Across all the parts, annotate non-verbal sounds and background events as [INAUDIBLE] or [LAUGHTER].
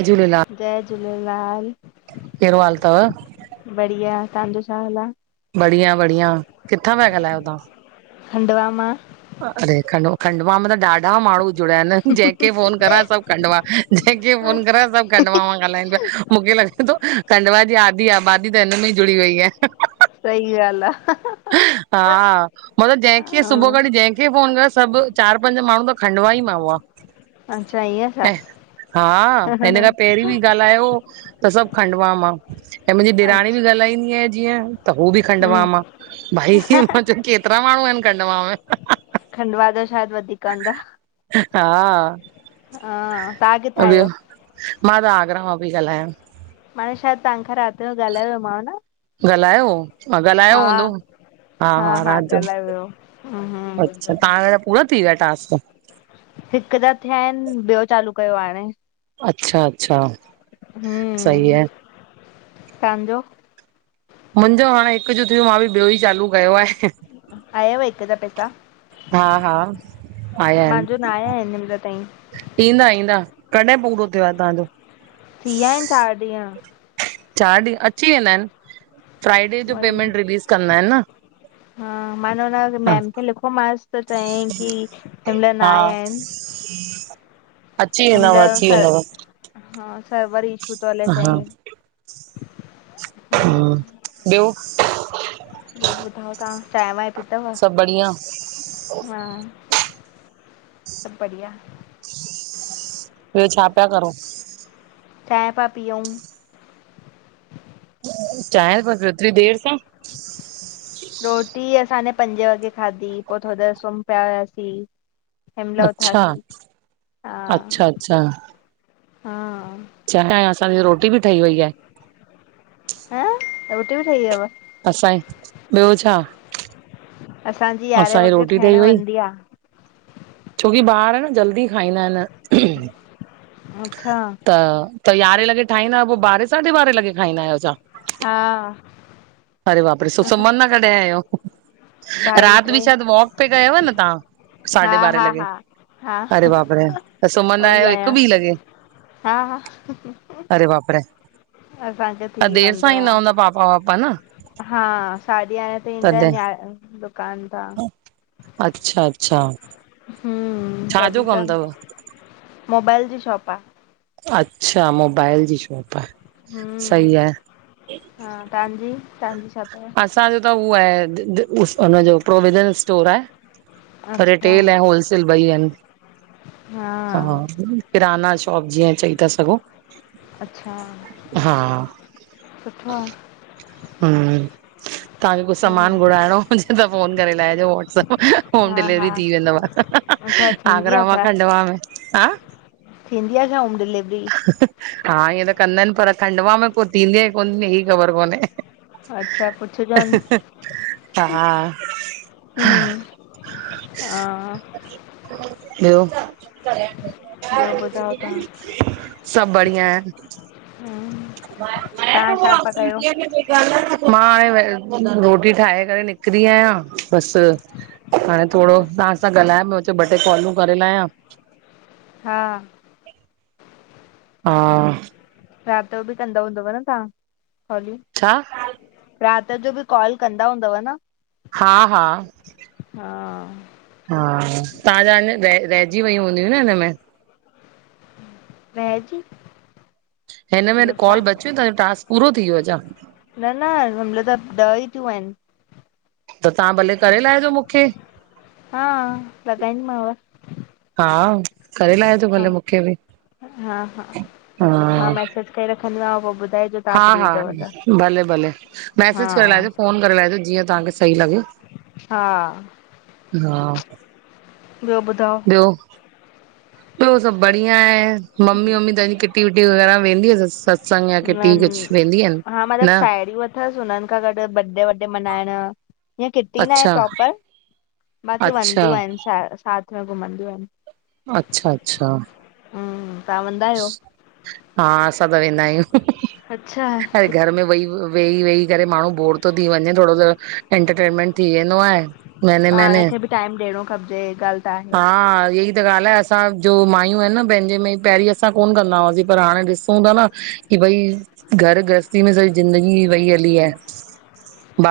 जय झूलेलाल, जय, झूलेलाल कहिड़ो हाल तव? बढिया, तांजो छा हालु आहे? बढ़िया, बढ़िया, किथां पिया ॻालहायो तव्हां? खंडवा, मां अरे! खंड खंडवा, मां त ॾाढा माण्हू जुड़िया आहिनि। जंहिंखे फोन करां, सभु खंडवा जंहिंखे, फोन करां सभु, खंडवा मां ॻाल्हाइनि पिया, मूंखे लॻे थो खंडवा जी आधी, आबादी दी त हिन, में ई जुड़ी, वई आहे। सही, ॻाल्हि आहे। हा, मतलब जंहिंखे, हा, सुबुह खांवठी जंहिंखे, फोन कयोआ, सभु चारि पंज, माण्हू त खंडवा, ई मा हुआ। अच्छा ईअं छा हा, हिन खां पहिरीं बि, ॻाल्हायो त सभु खंडवा मां, ऐं मुंहिंजी ॾेराणी, बि अच्छा ॻाल्हाईंदी आहे, जीअं, त हू बि खंडवा हम्म मां भाई मां चयो, केतिरा माण्हू आहिनि खंडवा में? खंडवा, जा शायदि, वधीक हूंदा। हा। हा, तव्हां किथां ॿियो आहियो? मां, त आगरा, मां पई ॻाल्हायां। माने शायदि, तव्हां सां, राति जो ॻाल्हायोमांव, न ॻाल्हायो, हो ॻाल्हायो हा हूंदो, हा हा, राति जो हम्म, हम्म अच्छा! तव्हां जा पूरा, थी विया टास्क। हिक, त थिया आहिनि, ॿियो चालू कयो हाणे, अच्छा, अच्छा सही हम, आहे त्वां जो मुंहिंजो हाणे हिकु जो थियो, मां बि ॿियो, ई चालू कयो आहे। आयाव, हिकु ज पैसा। हा हा आया मुंहिंजो, न आहिनि आहियाँ आहिहिन हिन महिला ताईं। ईंदा ईंदा, कॾहिं पूरो थियो आहे तव्हांजो? थीिया, आहिनि चारि ॾींहं चारि ॾींहं, अची वेंदा आहिनि। फ्राइडे जो उहोई पेमेंट रिलीज़ कंदा आहिनि, न हा, मान हुन हा मेम खे लिखोमांसि, त चयाईं, कि हिनहिल न आया आहिनि। हम [INAUDIBLE] हन, महिला सर, हा सर वर, इशू थो हले हा चयाई [INAUDIBLE] हम, ॿियो ॿियो ॿुधायो, तव्हां चांहि वांहि, पी तव सभु बढ़िया हा, सभु बढ़िया ॿियो, छा पिया करो? चांहिं पया पी ऊ चांय, कुज़ एतरी, देर सां रोटी, ही साड़े पंजे वॻे खाधी, पोइ थोडी देर सुम्ही, पिया हुयासीं हमल उथान अच्छा थी थक, हा, अच्छा हा चांये, असांजी रोटी, बि ठही वई आहे। हा! रोटी बि, ठही वयव। असाई ॿियो छा असांजी यारहें वॻे रोटी ठहिण ठही वई वेंदी आहे। छोकी ॿार न जल्दी खाईंदा आहिनि। अच्छा त त यारहें लॻे ठाहंदा आहियो पोइ ॿारहें साढे ॿारहें लॻे खाईंदा आहियो छां? हा अरे बाप रे पो सुमनदा कॾहे आहियो? ढाई राति टे बि शायदि वॉक पे कयव न तव्हां। साढे हा बारें हा लॻे हा हा अरे बाप रे त सुमनदा उहो ई आहियो हिकु आहियां बिीह लॻे। हा हा हरे बाप रे असांजो थी त देरि वेन्दो सां ईंदा आ हूंदा पापा वापा न हा साड्डी यारें तई ईंदा तॾहिं आहिन यां दुकान ता अच्छा अच्छा। हम छाजो तॾहिं कमु त अथव मोबाइल जी शॉप आ। अच्छा मोबाइल जी शॉप आ। हम हा तव्हांजी तव्हांजी छा तव? असांजो त उह आहे उनजो प्रोविजन स्टोर आहे। अच्छा रिटेल ऐं होलसेल ॿई आहिनि। हा किराना शॉप जीअं चई था सघो। अच्छा। हा सुठो आ। हम तव्हांखे कुझु सामान हम्म घुराइणो हुजे त फ़ोन करे लाहिजो वाट्सअप होम हा हा डिलेवरी थी वेंदव। अच्छा थींदी आ आगरा मां छा खडंवा में। हा थींदी आ छा होम डिलीवरी? हा ईअं त कंदा आहिनि पर खंडुवा में को थींदी कोन हीअ ख़बर कोन्हे। अच्छा पुछोजोनि। हा हम्म हा ॿियो ॿियो ॿुधायो तव्हां सभु बढ़िया आए। हम्म तव्हां छा पिया कयो मां हाणे रोटी ठाहे करे निकरी आहियां बसि हाणे थोरो तव्हां सां ॻाल्हाए मां चयो ॿ टे कॉलूं करे लाहिया। हा हा राति जो बि कंदां हूंदव न तव्हां काॅलूं छा राति जो बि कॉल कंदा हूंदव न हा हा हा हा तव्हांजा अञां रहिजी वयूं हूंदियूं न हिनमें रहिजी हिन में मतलब छा कॉल बचियूं तवे टास्क पूरो थी वियो छा? न न हिनमहिल त ॾह ई थियूं आहिनि। त तव्हां भले करे लाहिजो मूंखे। हा लॻाईंदीमांव हा करे लाएजो हा भले मूंखे बि हा ॾेई रखंदी माव पोइ बुधाईंजो। हा हा भले भले हा मैसेज करे लाहिजो फ़ोन करे लाहिजो जीअं तव्हांखे सही लॻे। हा हा ॿियो ॿुधायो। ॿियो ॿियो सभु बढ़िया आहे मम्मी वम्मी तहांजी किटी विटी वग़ैरह में वेंदी अन सत्संग या न किटी कुझु वेंदी अन हा मतलबु न। साहेड़ियूं अथसि हुननि खां गॾु बॾे वॾे मंहाइण। हीअं किटी ना आहे अच्छा प्रोपर बाक़ी अच्छा वंदियूं आहिनि साथ में घुमंदियूं आहिनि। अच्छा अच्छा हं तहां वंदा आयो? हा असां त वेंदा आयूं अच्छा अरे घर में वेही वेही वेही करे माण्हू बोर थो थी वञे थोरो सो एंटरटेनमेंट थी वेंदो आहे महिने महिने। पाण खे बि टाइम ॾियणो खप इे ॻाल्ह त आहे। हा ईएई। त ॻाल्हि आहे असांजो माययूं आहिन न पंहिंजे में पहिरीं अ असां कोन कंदा हुआसीं पर हाणे ॾिसूं था न की भई घर ग्रहस्थी में सॼी ज़िंदगी ही वई हली आहे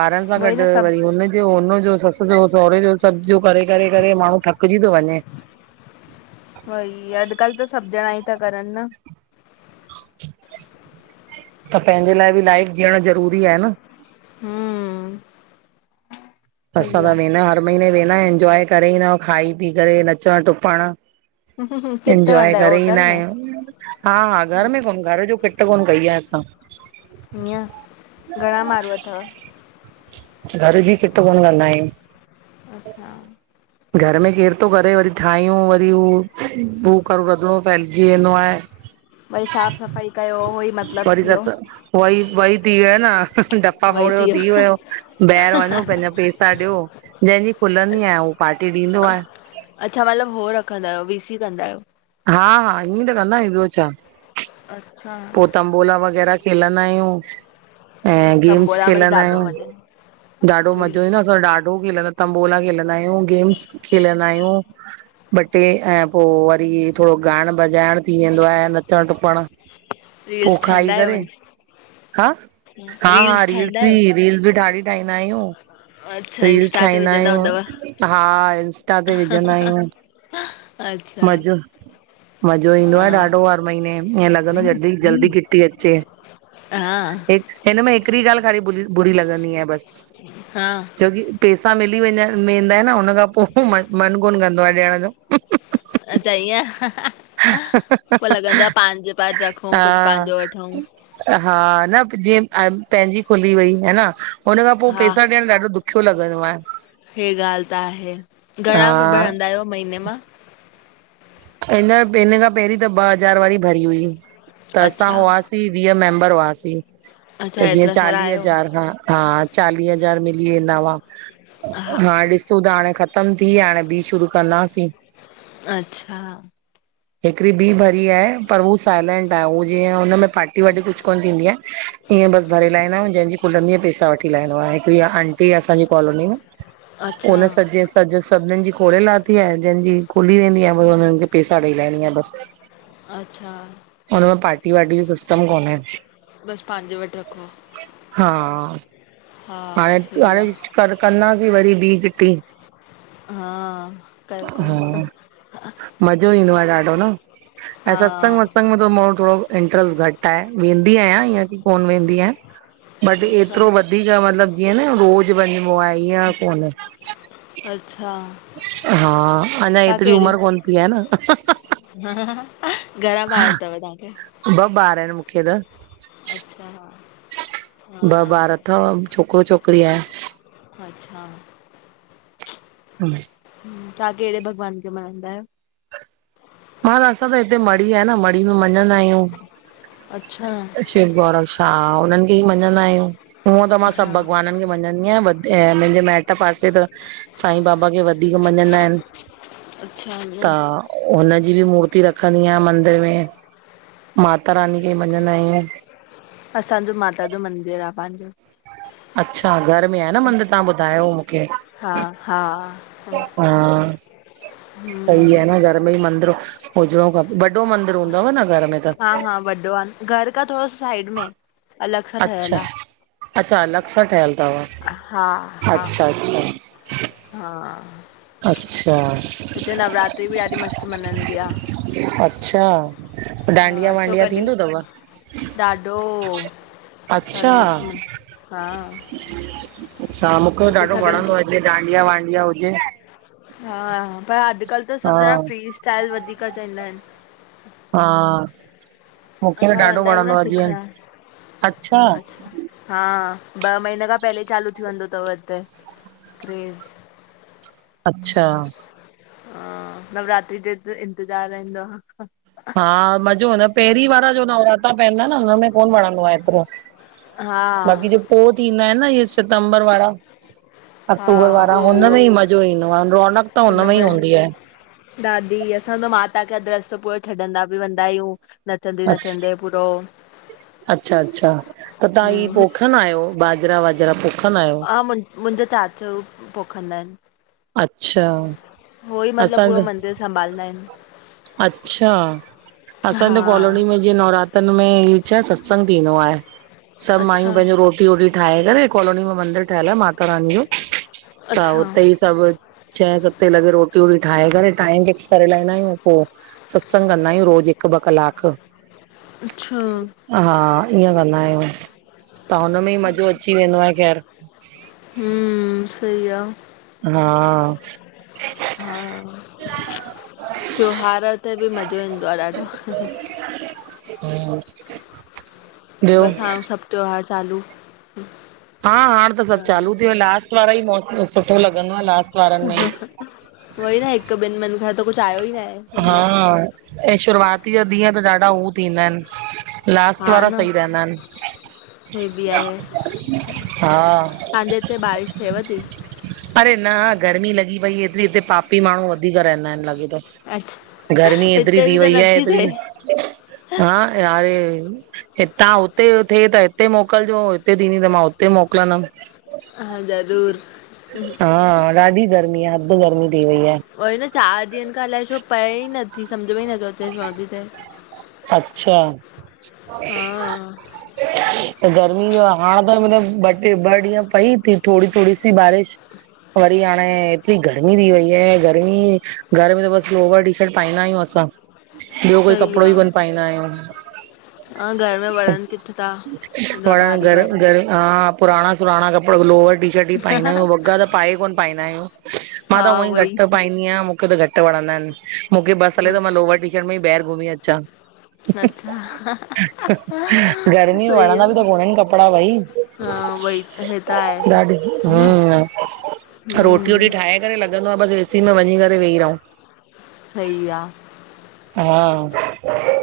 ॿारनि सां उई गॾु न वरी सभु हुन पियो हुन जो ससु सो सहुरे जो सब जो करे करे करे माण्हू थकिजी थो वञे। वई अॾकल्ह त सभु जणा ई था करनि न। त पंहिंजे लाइ बि लाइफ जीअण ज़रूरी आहे न। हूं। असां त वेंदा आयूं हर महीने वेंदा आइन एंजॉय करे ईंदा आयूं खाई पी करे नचणु टुपण। आहे किथे एंजॉय वेंदा आहियो करे होटल ईंदा में आयूं। हा हा घर में ईअं कोन घर जो खिट कोन कई आ असां। ईअं, घणा माण्हू अथव? घर जी खिट कोन कंदा आयूं। अच्छा। घर में केर थो करे वरी ठाहियूं वरी हू हू कर रधिणो फैलिजी वेंदो आए। [INAUDIBLE] वरी साफ़ु सफ़ाई कयो उहो ई मतिलबु थियो। उहोई उहोई थी वयो न ॾपा फोड़ियो थी वियो। ॿाहिरि वञो पेंजा पैसा ॾियो जहिंजी खुलंदी आहेयं उहो पार्टी ॾींदो आहे। अच्छा मतिलबु हो रखंदा आहियो वी सी कंदा आयो। हा हा ईअं त कंदायूं ॿियो छा। अच्छा, पो तंबोला वग़ैरा खेलंदा आयूं। ऐं गेम्स तंबोला में त खेलंदा ॾाढो आहियूं मज़ो ईंदो ॾाढो मज़ो रील्स ईंदो आहे असां ठाहे ॾाढो खेलंद तम्बोला खेलंदा आयूं गेम्स खेलंदा आयूं। ॿ टे ऐं पोइ वरी थोरो ॻायण बजाइण थी वेंदो आहे नचण टुपण। पोइ रील्स खाई ठाहींदा आयो करे वरी। हा हा हा रील्स ठाहींदा बि आहियो रील्स बि ठाढी ठाहींदा आहियूं। अच्छा रील्स इंस्टा ते ठाहींदा विझंदा हूंदव आहियूं हा इंस्टा ते विझंदा आहियूं। अच्छा मज़ो मज़ो ईंदो हा आहे ॾाढो हर महीने ईअं लॻंदो जल्दी जल्दी किटी् अचे हा हि हिन में हिकड़ी ॻाल्हि ख़ाली बुली बुरी लॻंदी आहे बस हा छोकी पैसा मिली वेंदा आयन न हुनन खां पो म मन कोन कंदो आहे ॾियण जो। अच्छा ईय ह ह है। पो लॻंदो आहे पांजे पास रखूं कुझु पंहिंजो हा वठयूं। हा न जीअ पंहिंजी खुली वई हे ना हुन खां पोइ हा पेसा ॾियण ॾाढो दुख छो लॻंदो आहे? हे ॻाल त आहे घणा बि हा भरंदा आयो महीने मां? हींजर हिन खां पहिरीं त ॿ हज़ार वारी भरी हुई त असां अच्छा हुआसीं। वीह मेंबर हुआसीं अच्छा त जीअं हेतिरा सारा चालीह आहियो हज़ार हा हा। चालीह हज़ार मिली वेंदा हुआ हा ॾिस सूद हाणे ख़तम थी आ हाणे बि शुरू कंदासीं। अच्छा। हिकड़ी ॿी भरी आये पर हू साइलेंट आये हूअ जीअं हुन में पार्टी वा्टी कुझ कोन थींदी आये। इअं बस भरे लाहींदायूं जंहिंजी खुलंदी आ पैसा वठी लाहंदो आ हिकड़ी आंटी आ असांजी कॉलोनी में। अच्छा हुनन सॼऐ सॼ सभिनीनि जी खोले लाथी आहे जंहिंजी खुली वेंदी आहे हुनन पैसा ॾईलायिंदीया बस अच्छा हुनमें पार्टी वार्टी जो सिस्टम कोने। बसि पंहिंजे वटि रखो हा हा हाणे सही हाणे आ कर कंदासीं वरी ॿीं किटी। हा कयो-कयो। हा मज़ो ईंदो आ ॾाढो न ऐं हा सत्संग वत्संग में थो मुझो थोरो इंट्र्स्ट घट ताय वेंदी आहियां ईअं की कोन वेंदी आहियां। बट अच्छा एतिरो वधीक मतलब जीअं न रोज़ वञिबो आ ईअं कोने। अच्छा। हा अञा एतिरी उमर कोन थी आहे न। हहहह घणा ॿार तव तव्हांखे? ॿ ॿार आयन मूंखे त। अच्छा हा। ॿ ॿार अथव छोकरो छोकिरी आये। अच्छा। हम तां केड़े भॻवान खे मनंदा आयो। ह त असां त हिते मड़ी आहे न मड़ी में मञंदा आहियूं। अच्छा। शिव गौरव शा उनन खे ई मञंदा आयूं। हूअं त मां सॿ हा भॻवानन खे मञंदी आयां मुंजे मैट पासे त सांईं बाबा खे वधीक मञंदा आयन। अच्छा ईअं? हुनजी ॿि मूर्ति रखंदी आयां मंदिर में माता रानी खे मञंदा आयूं। असांजो माता जो मंदिर आ पांजो। अच्छा घर में आ न मंदिर तां ॿुधायो मूंखे। हा हा हा। सही हम्म आ न घर में ई मंदिर हुजणो खपे वॾो मंदिर हूंदव न घर में त? हा हा वॾो आ न। घर का थोरो साइड में। अलॻि सां अच्छा ठहियलु अच्छा अलॻि सां ठहियल अथव आ, हा हा अच्छा अच्छा हा। अच्छा। हिते नवरात्री बि ॾाढी मस्तु मनंदी आ। अच्छा, हा डांडिया अचो वांडिया कॾहिं थींदो तव? ॾाढो, अच्छा ॾाढो मस्त म हा। अच्छा मूंखे हिते ॾाढो सभिनि खे वणंदो आ जे डांडिया वांडिया हुजे। हा पर अडकल्ह त हा सभु ॼणा फ्री स्टाइल वधीक चवंदा आहिनि। हा मूंखे त असां ॾाढो वेंदा आहियूं न वणंदो आ जीअं सिखण अच्छा। हा ॿ महीना खां पहले चालू थी वेंदो तव हिते क्रेज़। अच्छा। ह नवरात्री जो त इंतज़ार रहंदो आ। हा मज़ो हदो आहे पहिरीं वारा जो नवराता पवंदा न हुनमें कोन वणंदो आ एतिरो। हा बाक़ी जो पो थींदा आहिनि न इहे सितंबर वारा। अक्टूबर हा वारा उहो हुन में ई उहो मज़ो ईंदो आहे रोनक त हुन में ई उनमें हूंदी आहे। दादी असां त माता खे अध रस्तो पूरो छॾंदा बि वेंदा आयूं। अच्छा नचंदे पूरो, अच्छा अच्छा त तव्हां ई हम्म हित- पोखन आहियो बाजरा वाजरा पोखन आहियो। आ मु मुंजो चाचो पोखंदा आहिनि। अच्छा उहो ई मतिलब पूरो मंदर संभालंदा आहिनि। अच्छा असां हा त कॉलोनी में ऐ नवरात्रनि में छा सत्संग थींदो आहे सभु मायूं अच्छा पंहिंजो रोटी वोटी ठाहे करे कॉलोनी में मंदर ठहल आ माता रानी जो त अच्छा उते ई सभु छह सते लॻे रोटी वोटी ठाहे करे टाइम फिक्स करे लाईंदा आयूं। पोइ सत्संग कंदा आयूं रोज़ हिकु ॿ कलाक अच्छा हा ईअं कंदा आयूं त हुनमें ई मज़ो अची वेंदो आहे ख़ैर। हूं, सई आ। हा। हा त्योहार ते बि मज़ो ईंदो आ ॾाढो, हूं, बसि हाणे सभु त्योहार चालू हा हाणे त सभु चालू थी वियो लास्ट वारा ई मौस सुठो लॻंदो आहे ला उहो ई न हिकु ॿिनि महनि खां त कुझु आयो ई नाए। हा ऐं शुरआती जा ॾींअं त ॾाढा हू थींदा आहिनि। लास्ट हा वारा न सही रहंदा आनि हे बि हा। तांजो हिते बारिश थिएव थी? अड़े न गर्मी लॻी पई एतिरी हिते पापी माण्हू वधीक रहंदा आहिनि लॻे अच्छा थो। गर्मी एतरी हिते थी बि त वईया नथी एतिरी थिए हा यारे। हितां हुते थिए त हिते मोकिलिजो हिते थींदी त मां हुते मोकिलंदमि। हा ज़रूर, हा ॾाढी गर्मी आहे अध गर्मी थी वई आहे। चारि ॾींहंनि खां अलाए छो पए ई नथी सम्झ में ई नथो अचे शो नथी थे। अच्छा। त गर्मी जो आ हाण त मतिलबु ॿ टे ॿ ॾींहं पई थी थोडी थोडी सी बारिश वरी हाणे एतिरी गर्मी थी वई आहे गर्मी घर में त बसि लोवर टीशर्ट पाईंदा आहियूं असां ॿियो कोई सही कपिड़ो आ ई कोन पाईंदा आहियूं हा घर में वणनि किथे था हेॾा वण भारी घर भारी घरु हा पुराणा सुराणा कपिड़ा लोवर टीशर्ट ई पाईंदा आहियूं, वॻा त पाए कोन पाईंदा आहियूं मां हा त हूअं ई उहोई घटि पाईंदी आहियां मूंखे त घटि टि वणंदा आहिनि मूंखे बस हले त मां अच्छा लोवर टीशर्ट में ई ॿाहिरि घुमी अचां। अच्छा हंहंअहं गर्मी में सई आ। वणंदा बि त कोन आहिनि कपिड़ा भई हा वई त हे त आहे। ॾाढी हम्म रोटी वोटी हम्म ठाहे करे लॻंदो आ बसि एसी में वञी करे वेही रहूं। सही आ। हा।